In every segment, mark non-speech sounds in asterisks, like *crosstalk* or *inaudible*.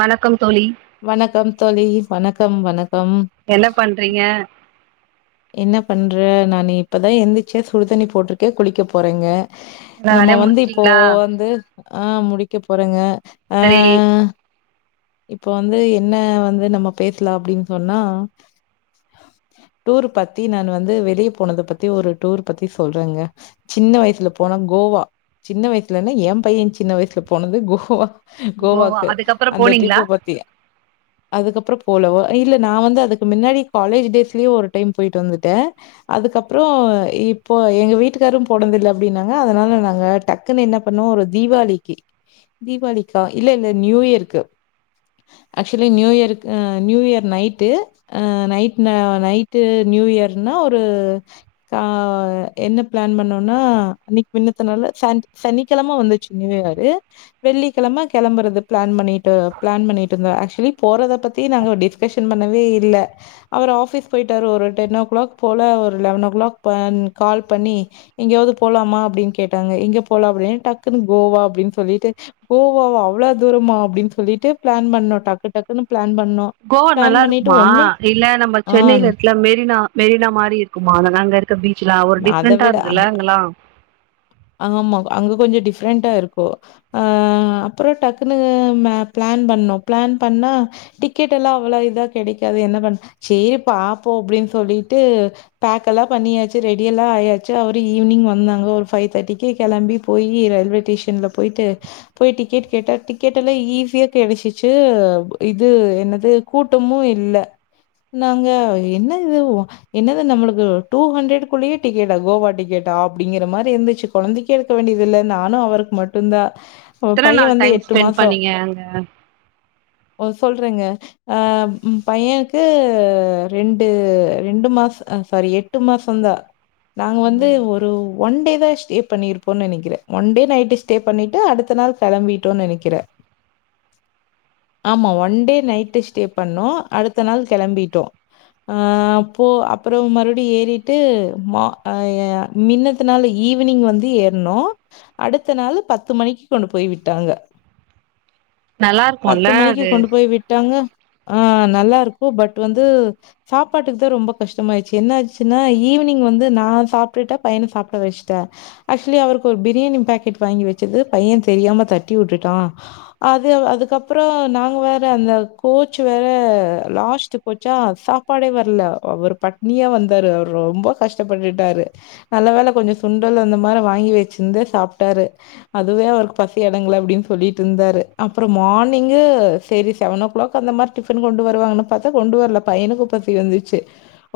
வணக்கம் தோழி வணக்கம் தோழி வணக்கம் வணக்கம் என்ன பண்றீங்க என்ன பண்ற நான் இப்பதா எந்திச்சு சுடுதண்ணி போட்டுட்டு குளிக்க போறேங்க எல்லா நம்ம வேலையு வந்து இப்போ முடிச்சுட்டீங்களா வந்து ஆ முடிக்க போறங்க சரி இப்ப வந்து என்ன வந்து நம்ம பேச்லா அப்டின்னு சொன்னா டூர் பத்தி நான் வந்து வெளியே போனத பத்தி ஒரு டூர் பத்தி சொல்றேங்க சின்ன வயசுல போன கோவா சின்ன வயசுலனா எ பைய சின்ன வயசுல போனது கோவா கோவா கோவாக்கு அதுக்கப்புறோ அந்த போனீங்களா ட்ரிப்பு பத்தி அதுக்கப்புறோ போலவோ இல்ல நா வந்து அதுக்கு முன்னாடி காலேஜ் டேஸ்லயே ஒரு டைம் போயிட்டு வந்துட்டே அதுக்கப்புறோ இப்போ எங்க வீட்டுக்காரு போனதுல்ல அப்டின்னாங்க அதனால நாங்க டக் குன்னு என்ன பண்ணோ ஒரு தீவாளிக்கு தீவாளிக்கா இல்ல இல்ல நியூ இயருக்கு actually new year new year night ஆ நைட் நா நை ட்டு நியூ இயர்னா ஒரு ஆ என்ன பிளான் பண்ணோனா அன்னைக்கு முனத்துனாலு சன் சனிக்கெழம வந்து ச்சு நியூ இயரு வெள்ளி கெழம கெளம்பறது பிளான் பண்ணிட்டு பிளான் பண்ணிட்ருந்தோ ஆக்சுவலி போறத பத்தி நாங்க டிஸ் கஷன் பண்ணவே இல்ல அவர் ஆஃபிஸ் போயிட்டார் ஒரு டென் ஓ கிளாக் போல ஒரு லெவன் ஓ கிளாக் ப கால் பண்ணி எங்கயாவுது போலாமா அப்டின்னு கேட்டாங்க எங்க போலா அப்டின்னா டக்குன்னு கோவா அப்டின்னு சொல்லிட்டு கோவாவா அவ்ளா தூரமா அப்டின்னு சொல்லிட்டு பிளான் பண்ணோ டக்கு டக்குன்னு பிளான் பண்ணோ கோவா நல்லா இருக்குமா இல்ல நம்ம ஆ. சென்னையில இருக்குல மெரினா மெரினா மாரி இருக்குமா அத நாங்க இரு பீச்செலா ஒரு அத டிஃப்ரெண்டா விட இருந்ததில்ல அங்கள்ளா ஆமா அங்க கொஞ்ச டிஃப்ரெண்டா ருக்கு அ அப்பறொ டக்குனு பிளான் பண்ணோ பிளான் பண்ணா டிக்கெட்டெல்லா அவ்வள இதா கெடக்காது என்ன பண்ண சேரி பாப்போ அப்டின்னு சொல்லிட்டு பேக்கெல்லா பண்ணியாச்சு ரெடியெல்லா ஆயாச்சு அவரு ஈவினிங் வந்தாங்க ஃபைவ் தேட்டிக்கே கெளம்பி போயி ரயில்வே ஸ்டேஷன்ல போய்ட்டு போய் டிக்கெட் கேட்டா டிக்கெட்டெல்லா ஈஸியா கெவிசுச்சு இது என்னது கூட்டமு இல்ல நாங்க என்ன இது என்னது நம்மளுக்கு டூ ஹண்ரடுகுள்ளயே டிக்கெட்டா கோவா டிக்கெட்டா அப்படிங்கிற மாரி இருந்துச்சு கொழந்தக்கி எடுக்க வேண்டியதில்ல நானு அவருக்கு மட்டுந்தா எத்தன நாள் டைம் ஸ்பெண்ட் பண்ணீங்க அங்க உ சொல்றேங்க அ பையனுக்கு ரெண்டு ரெண்டு மாச சாரி எட் எட்டு மாசந் தா நாங்க வந்து ம், ஒரு ஒன் டே டே ஸ்டே பண்ணிருப்போன்னு நெனக்கிற ஒன் டே நைட் ஸ்டே பண்ணிட்டு அடுத்த நாள் கெளம்பிட்டோன்னு நெனக்கிற ஆமா ஒன் டே நைட்டு ஸ்டே பண்ணோ அடுத்த நாள் கெளம்பிட்டோ அ அப்போ அப்பறொ மறுபடி ஏறிட்டு மா மின்னத்தனாலு ஈவினிங் வந்து ஏற்னோ அடுத்த நாள் பத்து மணிக்கு கொண்டு போய் விட்டாங்க நல்லா பத்து இருக்கும்ல மணிக்கு அது கொண்டு போய் விட்டாங்க ஆ நல்லாருக்கு பட் வந்து சாப்பாட்டுக்கு தா ரொம்ப கஷ்டமாய்ச்சு என்ன ஆச்சுன்னா ஈவினிங் வந்து நா சாப்டுட்ட பையன சாப்ட வச் ட்ட ஆக்சுவலி அவருக்கு ஒரு பிரியாணி பாக்கெட் வாங்கி வச்சது பையன் தெரியாம தட்டி விட்டுட்டா அது அதுக்கப்பற நாங்க வேற அந்த கோச் வேற லாஸ்ட்டு போச்சா சாப்பாடே வர்ல அவரு பட்னியா வந்தாரு அவர் ரொம்ப கஷ்டப்பட்டுட்டாரு நல்ல வேல கொஞ்ச சுண்டல் அந்த மாரி வாங்கி வச்சிர்ந்து சாப்டாரு அதுவே அவருக்கு பசி அடங்கள அப்டின்னு சொல்லிட்ருந்தாரு அப்பறொ மார்னிங்கு சரி செவன் னொ கிளாக் அந்த மாரி டிஃபன் கொண்டு வருவாங்கன்னு பாத்தா கொண்டு வர்ல பையனுக்கு பசி வந்துச்சு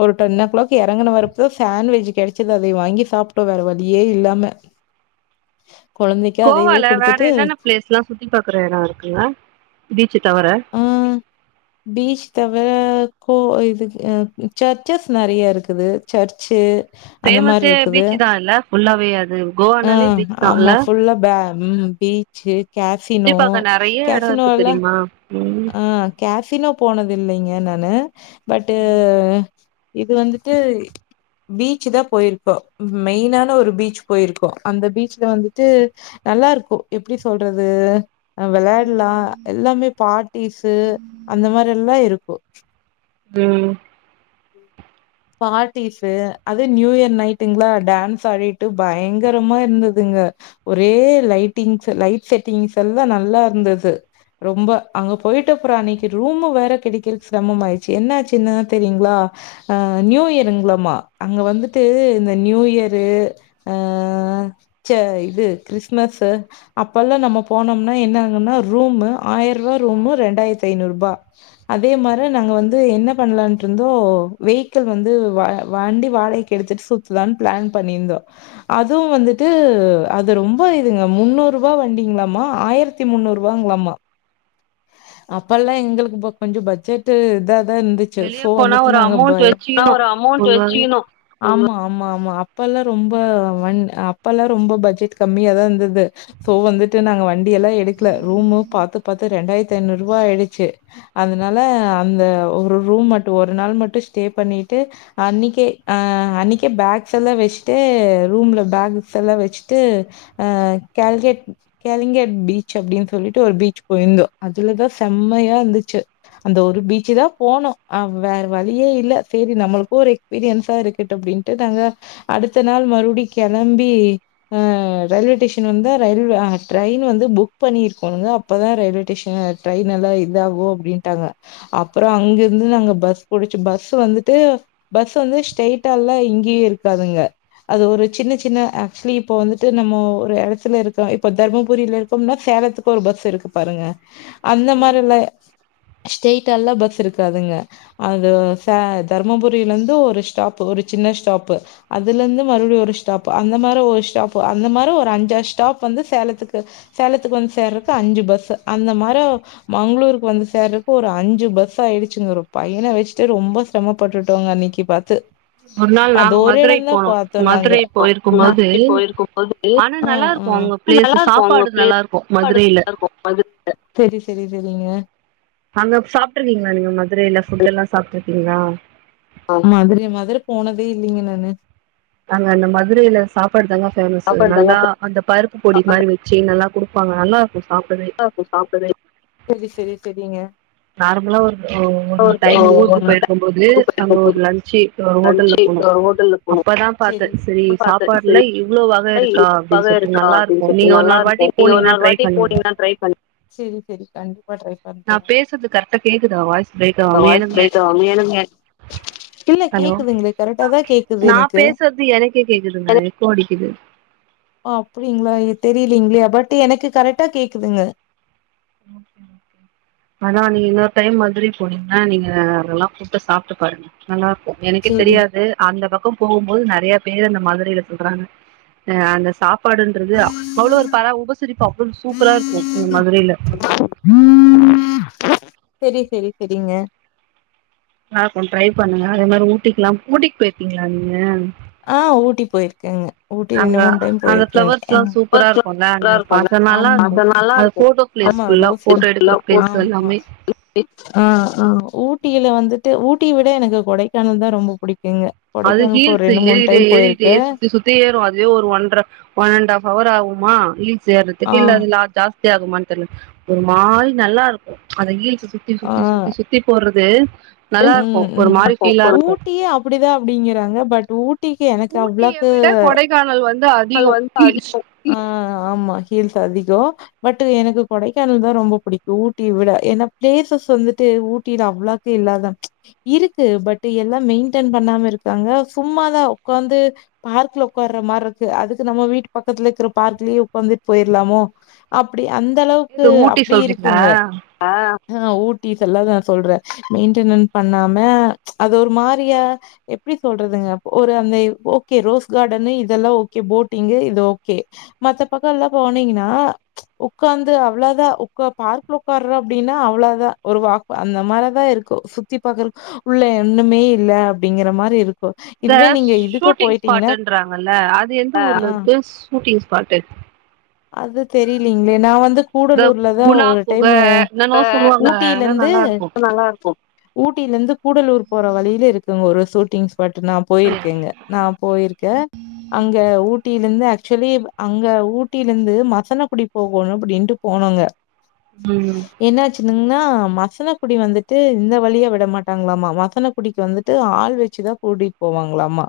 ஒரு டென்னொ கிளாக் எறங்குன வறப்போ சண்வெஜ் கெடச்சது அதய வாங்கி சாப் ட வேற வழியே இல்லாம குழந்தைக்கு அதையவே கோவால வேற கொடுத்துட்டு என்னென்ன பிளேஸ் லா சுத்தி பாக்குற எடொ இருக்குங்க பீச்சு தவர ஆஹ் பீச் தவர கோவ இது அ சர்ச்சஸ் நெறைய இருக்குது சர்ச்சு அந்த மாதிரி பேமஸே பீச்சு தா இல்ல ஃபுல்லாவே அது அ கோவானாலே பீச் தா ஆமா இல்ல புல்லா பே ம் பி ச்சு சுத்தி கேஃபினோ பாக்க நெறைய எடோ கேஃபினோ இருக்கு ல்லா தெரியுமா ம் ஆ கேஃபினோ போனது இல்லங்க நானு பட்டு ம் இது வந்துட்டு பீச்சு தா போயிருக்கோ மெயினான ஒரு பீச் போயிருக்கோ அந்த பீச்ல வந்துட்டு நல்லாருக்கு எப்டி சொல்றது அ வெளாயாட்லா எல்லாமே பார்ட்டிஸு அந்த மாரி எல்லா இருக்கு ம் பார்ட்டிஸூ அது நியூ இயர் நைட்டுங்ளா டான்ஸ் ஆடிட்டு பயங்கரமா இருந்ததுங்க ஒரே லைட்டிங்ஸ் லைட் செட்டிங்ஸ் எல்லா நல்லா இருந்தது ரொம்ப அங்க போயிட்டப்புறொ அன்னக்கு ரூமு வேற கெடைக்கிறது ஸ்ரமம் ஆயிச்சு என்ன ஆச்சுனு தெரியுங்ளா ஆ நியூ இயருங்களாமா அங்க வந்துட்டு இந்த நியூயரு ஆ இது கிறிஸ்மஸ்சு அப்ப எல்லா நம்ம போனோம்னா என்ன ஆகுன்னா ரூம் ஆயிர ரூபா ரூம்மு ரெண்டாயிரத்தி ஐநூறு ரூபா அதே மாரி நாங்க வந்து என்ன பண்ணலாட்டு இருந்தோ வெக்கிள் வந்து வண்டி வாடகைக்கி எடுத்துட்டு சுத்தலான்னு பிளான் பண்ணியிருந்தோ அதுவு வந்துட்டு அது ரொம்ப இதுங்க முன்னூறு ரூபா வண்டிங்களாமா ஆயிரத் தி முன்னூறு ரூபாங்களாமா அப்பெல்லா எங்களுக்கு ப்ப கொஞ்சோ பட்ஜெட் இதாதா இருந்துச்சு வெளிய சோ போனா வந்துட்டு ஒரு நாங்க அமௌண்ட் *unintelligible* ஆனா வச்சுக்கணு ஒரு அமௌண்ட் வெச்சிக்கணு ஆமா ஆமா ஆமா அப்பல்லா ரொம்ப அப்பல்லா ரொம்ப பட்ஜெட் கம்மியாதா இருந்தது சோ வந்துட்டு நாங்க வண்டி எல்லா எடுக்கல ரூமு பாத்து பாத்து ரெண்டாயிரத்தி ஐநூறு ரூபா ஆயிடுச்சு அதனால அந்த ஒரு ரூம் மட்டு ஒரு நாள் மட்டு ஸ்டே பண்ணிட்டு அன்னிக்கே ஆ அன்னிக்கே பேக்ஸ் எல்லா வெச்சுட்டு ரூம்ல பேக்ஸ் எல்லா வெச்சுட்டு ஆ கால்கேட் கேலிங்கேட் பீச் அப்டின்னு சொல்லிட்டு ஒரு பீச் போயிருந்தோ அதுலதா செம்மையா இருந்துச்சு அந்த ஒரு பீச் தா போனோ வேற வழியே இல்ல சேரி நம்மளுக்கு ஒரு எக்ஸ்பீரியன்ஸா இருக்குன்ட்டு அப்டின்ட்டு நாங்க அடுத்த நாள் மறுபடியு கெளம்பி ஆ ரயில்வே ஸ்டேஷன் வந்தா ரயில்வே டிரெயின் வந்து புக் பண்ணிருக்கோணுங்க அப்பதா ரயில்வே ஸ்டேஷன் டிரெயின் எல்லா இதாகு அப்டின்ட்டாங்க அப்றோ அங்க இருந்து நாங்க பஸ் புடிச்சு பஸ் சு வந்துட்டு பஸ்சு வந்து ஸ்ரெயிட்டால்லா எங்கேயு இருக்காதுங்க அது ஒரு சின்ன சின்ன ஆக்சுவலி இப்ப வந்துட்டு நம்ம ஒரு எடத்தில இருக்கோ இப்ப தர்மபுரியில இருக் க்கோம்னா சேலத்துக்கு ஒரு பஸ் இருக்கு பாருங்க அந்த மாரில்லா ஸ்ரெயிட்டால்லா பஸ்சு இருக்காதுங்க அது த தர்மபுரிலருந்து ஒரு ஸ்டாப்பு ஒரு சின்ன ஸ்டாப்பு அதுல இருந்து மறுபடியு ஒரு ஸ்டாப் அந்த மாரி ஒரு ஸ்டாப் அந்த மாரி ஒரு அஞ்சாறு ஸ்டாப் வந்து சேலத்துக்கு சேலத்துக்கு வந்து சேர்றக்கு அஞ்சு பஸ்சு அந்த மாரோ மங்களூருக்கு வந்து சேர்றக்கு ஒரு அஞ்சு பஸ் ஆயிடுச்சுங்க ஒரு பையன வெச்சுட்டு ரொம்ப சிரமப்பட்டுட்டோங்க அன்னிக்கி பாத்து ஒரு நாள் அது நாங்க ஒரு எடோ மதுரை தா போனோ பாத்தோ‌ நாங்க மதுரை போயிருக்கும் போது ஆனா நல்லா இருக்கு அங்க பிளேஸ் நல்லா சாப்பாடு இருக்கு நல்லா இருக்கு மதுரையில *unintelligible* செரி செரி செரிங்க அங்க சாப்ட்டு இருக்கீங்களா நீங்க மதுரையில்ல ஃபுட் எல்லா சாப்ட்டு இருக்கீங்களா மதுர மதுர போனதே இல்லிங்க நானு அங்க அந்த மதுரையில சாப்பாடு தாங்க பேமஸ்சு நல்லா அந்த பருப்பு பொடி மாரி நல்லா வெச் ச்சு குடுப்பாங்க நல்லா இருக்கு சாப்ட்டவே செரி செரி செரிங்க நார்மலாக ஒரு ஒரு டைம் ஊருக்கு ஒரு போயிருக்கும்போது டைம் அங்க போயிருக்கோ ஒரு லன்ச்சு ஒரு ஹோட்டல்ல லன்ச்சு போனோ ஒரு ஹோட்டல்ல போனோ அப்பதா பாத்தே செரி பாத்தே சாப்பாடுல செரி இவ்ளோ வக இருக்கா அப்படின்னு இதுக்காக சொல்ட்டு இருக்கா நல்லா அப்டின்னு இருக்கு நீங்க சொல்லிட்டு ஒரு நல்லா நாள் ஒரு வாட்டி இருக்கு நீங்க போனீங்கன்னா இன்னொரு ட்ரை வாட்டி பண்ணுங்க போனீங்கன்னா செரி செரி கண்டிப்பா ட்ரை பண் நா பேசுறது கரெக்டா கேக்குதா வாய்ஸ் பிரேக் ஆகாம வாய்ஸ் எனக்கு ப்ரேக் ஆவுது *inaudible* இல்ல கேக்குதுங்களே கரெக்டா தா கேக்குது எனக்கு பேசறது எனக்கே கேக்குதுங்க எகோ அடிக்குது அப்டிங்ளா தெரிலிங்ளே பட் எனக்கு கரெக்டா கேக்குதுங்க ஓகே ஓகே அதா நீங்க இன்னொரு டைம் மதுரை போனீங்னா நீங்க அதெல்லா ஃபுட்ட சாப்ட்டு பாருங்க நல்லாருக்கு எனக்கே சேரி தெரியாது அந்த பக்கோ போகும்போது நெறையா பேர் அந்த மதுரைல சொல்றாங்க அ அந்த சா ப்பாடுன்றது அவ்ளோ ஒரு பரா உபசரிப்பு அவ்ளோ சூப்பரா இருக்கு மதுரைல செரி செரி செரிங்க நல்லாருக்கு ட்ரை பண்ணுங்க அதே மாரி ஊட்டிக்கலா ஊட்டிக்கு போயிருக்கீங்ளா நீங்க ஆ ஊட்டி போயிருக்கங்க ஊட்டி ரெண்டு அங்க மூணு டைம் அந்த போயிருக்கங்க ஃப்ளவர்ஸ்லா எங் சூப்பரா இருக்குல்ல அங்க *inaudible* போல பாக்க நல்லா ஆமா இருக்கு அது நல்லா இருக்கு போட்டோ பிளேஸ் ஆமா ஃபுல்லா போட்டோ ரோஸ்தா எடுக்கிற பிளேஸ் ஆமா எல்லாமே ஆ ஆ ஊட்டில வந்துட்டு ஊட்டிய விட எனக்கு கொடைக்கானல்தா ரொம்ப புடிக்குங்க கொடைக்கானல் போ செ ஏறு ஏறிட்டே சுத்தி சுத்தி ஏறு அதுவே ஒரு ஒன்ற ஒன் அண்ட் ஆஃப் ஹவர் ஆகுமா ஹில்ஸ் ஆ ஏறதுக்கு இல்ல அதுல ஜா ஸ்தி ஆகுமான்னு தெர்ல ஒரு மால் நல்லாருக்கு அத ஹுல்ஸ சுத்தி ஆ சுத்தி சுத்தி சு த்தி போறது நல்லாருக்கு ம் ஒரு மாரி ம் ஃபீலா இருக்கு ஊட்டியே அப்டிதா அப்டிங்கிறாங்க பட் ஊ ட்டிக்கு எனக்கு ஊட்டிய அவ்ளக்கு விட கொடைக்கானல் வந்து அதிகோ *inaudible* ஹீல்ஸ் அடிக்கு அ ஆமா ஹீல்ஸ் அதிகோ பட் எனக்கு கொடைக்கானல்தா ரொம்ப புடிக்கு ஊட்டிய விட ஏனா பிளேசஸ் வந்துட்டு ஊட்டில அவ்ளக்கா இல்லா இருக்கு பட் எல்லா மெய்ன்டென் பண்ணாம இருக்காங்க சும்மாதா உக்காந்து பார்க்ல உக்காற மாருக்கு அதுக்கு நம்ம வீட்டு பக்கத்துல இருக்கற பார்க்லயே உக்காந்துட்டு போயிரலாமோ அப்டி அந்த அளவுக்கு இது ஊட்டி அப்டி சொல்றீங்களா இருக்குங்க ஆ ஊட்டி செல்லாதா நா சொல்ற மெய்ன் மெயின்டனு பண்ணாம அது ஒரு மாரியா எப்டி சொல்றதுங்க ஒரு அந்த ஓகே ரோஸ் கார்டனு இதெல்லா ஓகே போட்டிங்கு இது ஓகே மத்த பக்கோ எல்லா போனீங்னா உக்காந்து அவ்ளதா உக்கா பார்க்ல உக்கார்ற அப்டினா அவ்ளதா ஒரு வாக்கு அந்த மாரதா இருக்கு கோ சுத்தி பாக்கற உள்ள ஒண்ணமே இல்ல அப்டிங்கற மாரி இரு இந்த சூட்டிங் ஸ்பாட்டுன்றாங்கல்ல அது எந்த ஊர்ல ஆ இருக்கு சூட்டிங் ஸ்பாட் அது தெரிலீங்ளே நா வந்து இந்த கூடலூர்லதா குணா ஒரு குக டைமு என்னன்னோ அ சொல்லுவாங்க ஊட்டில ஆனா இருந்து நல்லா இருக்கு நல்லாஇருக்கு ஊட்டிலிந்து கூடலூர் போற வழில இருக்குங்க ஒரு சூட்டிங் ஸ்பாட்டு் நா போயிருக்கேங்க நா போயிருக்கேன் அங்க ஊட்டிலிந்து ஆக்சுவலி அங்க ஊட்டிலிந்து மசனக்குடி போகோணு அப்டின்ட்டு போனோங்க ம் என்னாச்சுன்ங்கனா மசன குடி வந்துட்டு இந்த வழியா விட மாட்டாங்ளாமா மசன குடிக்கு வந்துட்டு ஆள் வெச்சுதா கூட்டிட்டு போவாங்ளாமா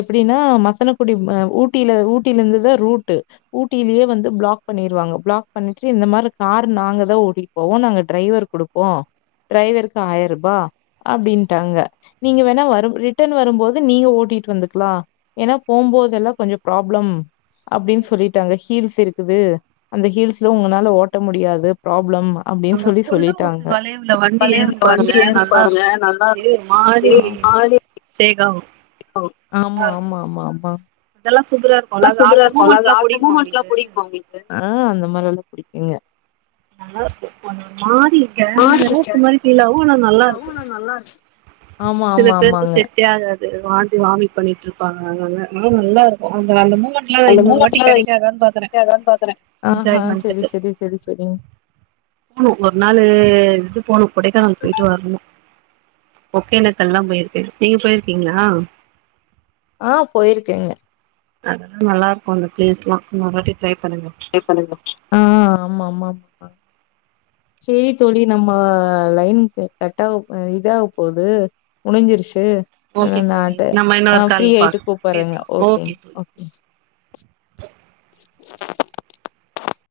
எப்டினா மசனக்குடி ஊட்டில ஊட்டிலிந்துதா ரூட்டு ஊட்டிலயே வந்து பிளாக் பண்ணிருவாங்க பிளாக் பண்ணிட்டு இந்த மாரி கார் நாங்கதா ஓட்டிட்டு போவோ நாங்க டிரைவர் குடு ஓ டிரைவருக்கு ஆயிருபா அப்டின்ட்டாங்க நீங்க வேணா வரும் ரிட்டன் வரும்போது நீங்க ஓட்டிட்டு வந்துக்லா ஏனா போம்போதெல்லா கொஞ்சோ ப்ராப்ளம் அப்டின்னு சொல்லிட்டாங்க ஹீல்ஸ் இருக்குது அந்த ஹீல்ஸ்ல உங்கனால ஓட்ட முடியாது ப்ராப்ளம் அப்டின்னு அந்த சொல்லி கொண்ட ஊசி சொல்லிட்டாங்க வளைவுல வண்டி ஏறும் பாருங்க வண்டி ஏறும் நல்லா பாருங்க இருக்கு நல்லா இருக்கு ஆ ஸ்டே கவ் ஆமா ஆமா ஆமா ஆமா அதெல்லா சூப்பரா இருக்கு இதா அழகா அந்த மூமெண்ட்லா புடிக்குமா *unintelligible* உங்களுக்கு புடிக்கு அப்டினு ஆ அந்த மாரியெல்லா புடிக்குங்க மாரி இருக்க வேற ஆடிருக்கே இருக்க மாரி பீல் ஆவு ஆனா நல்லா அதுவும் இருக்கு ஆனா நல்லா இரு சில பேருக்கு செட்டே ஆகாது வாந்தி வாமிட் பண்ணிட்ருப்பாங்க அங்க அங்க நா அந்த இன்னொரு வாட்டி மூமெண்ட்லா இருந்துச்சா கெடைக்காதான்னு பாக்குறே என்ஜாய்மெண்டக்கு தே செரி செரி செரிங் போனு ஒரு நாளு இது போணு கொடைக்கானல் பொயிட்டு வரணு ஓக்கேனக் எல்லா போயிருக்கேங்க நீங்க போயிருக்கீங்களா ஆ போயிருக்கேங்க அதல்லா நல்லா இருக்கு அந்த பிளேஸ்லா இன்னோரு வாட்டி ட்ரை பண்ணுங்க ஆ ஆ ஆமா ஆமா ஆம் சேரி தோழி நம்ம லைன் கட்டாகப் இதாகப் போது முடிஞ்சிருச்சு ஓகே இந்த தோழி அட்ட நம்ம ஆ இன்னொரு ஃப்ரீ கால்ல ஆயிட்டு பாக் கூப்பட்றேங்க பேசலா ஓகே தோழி ஓகேங்க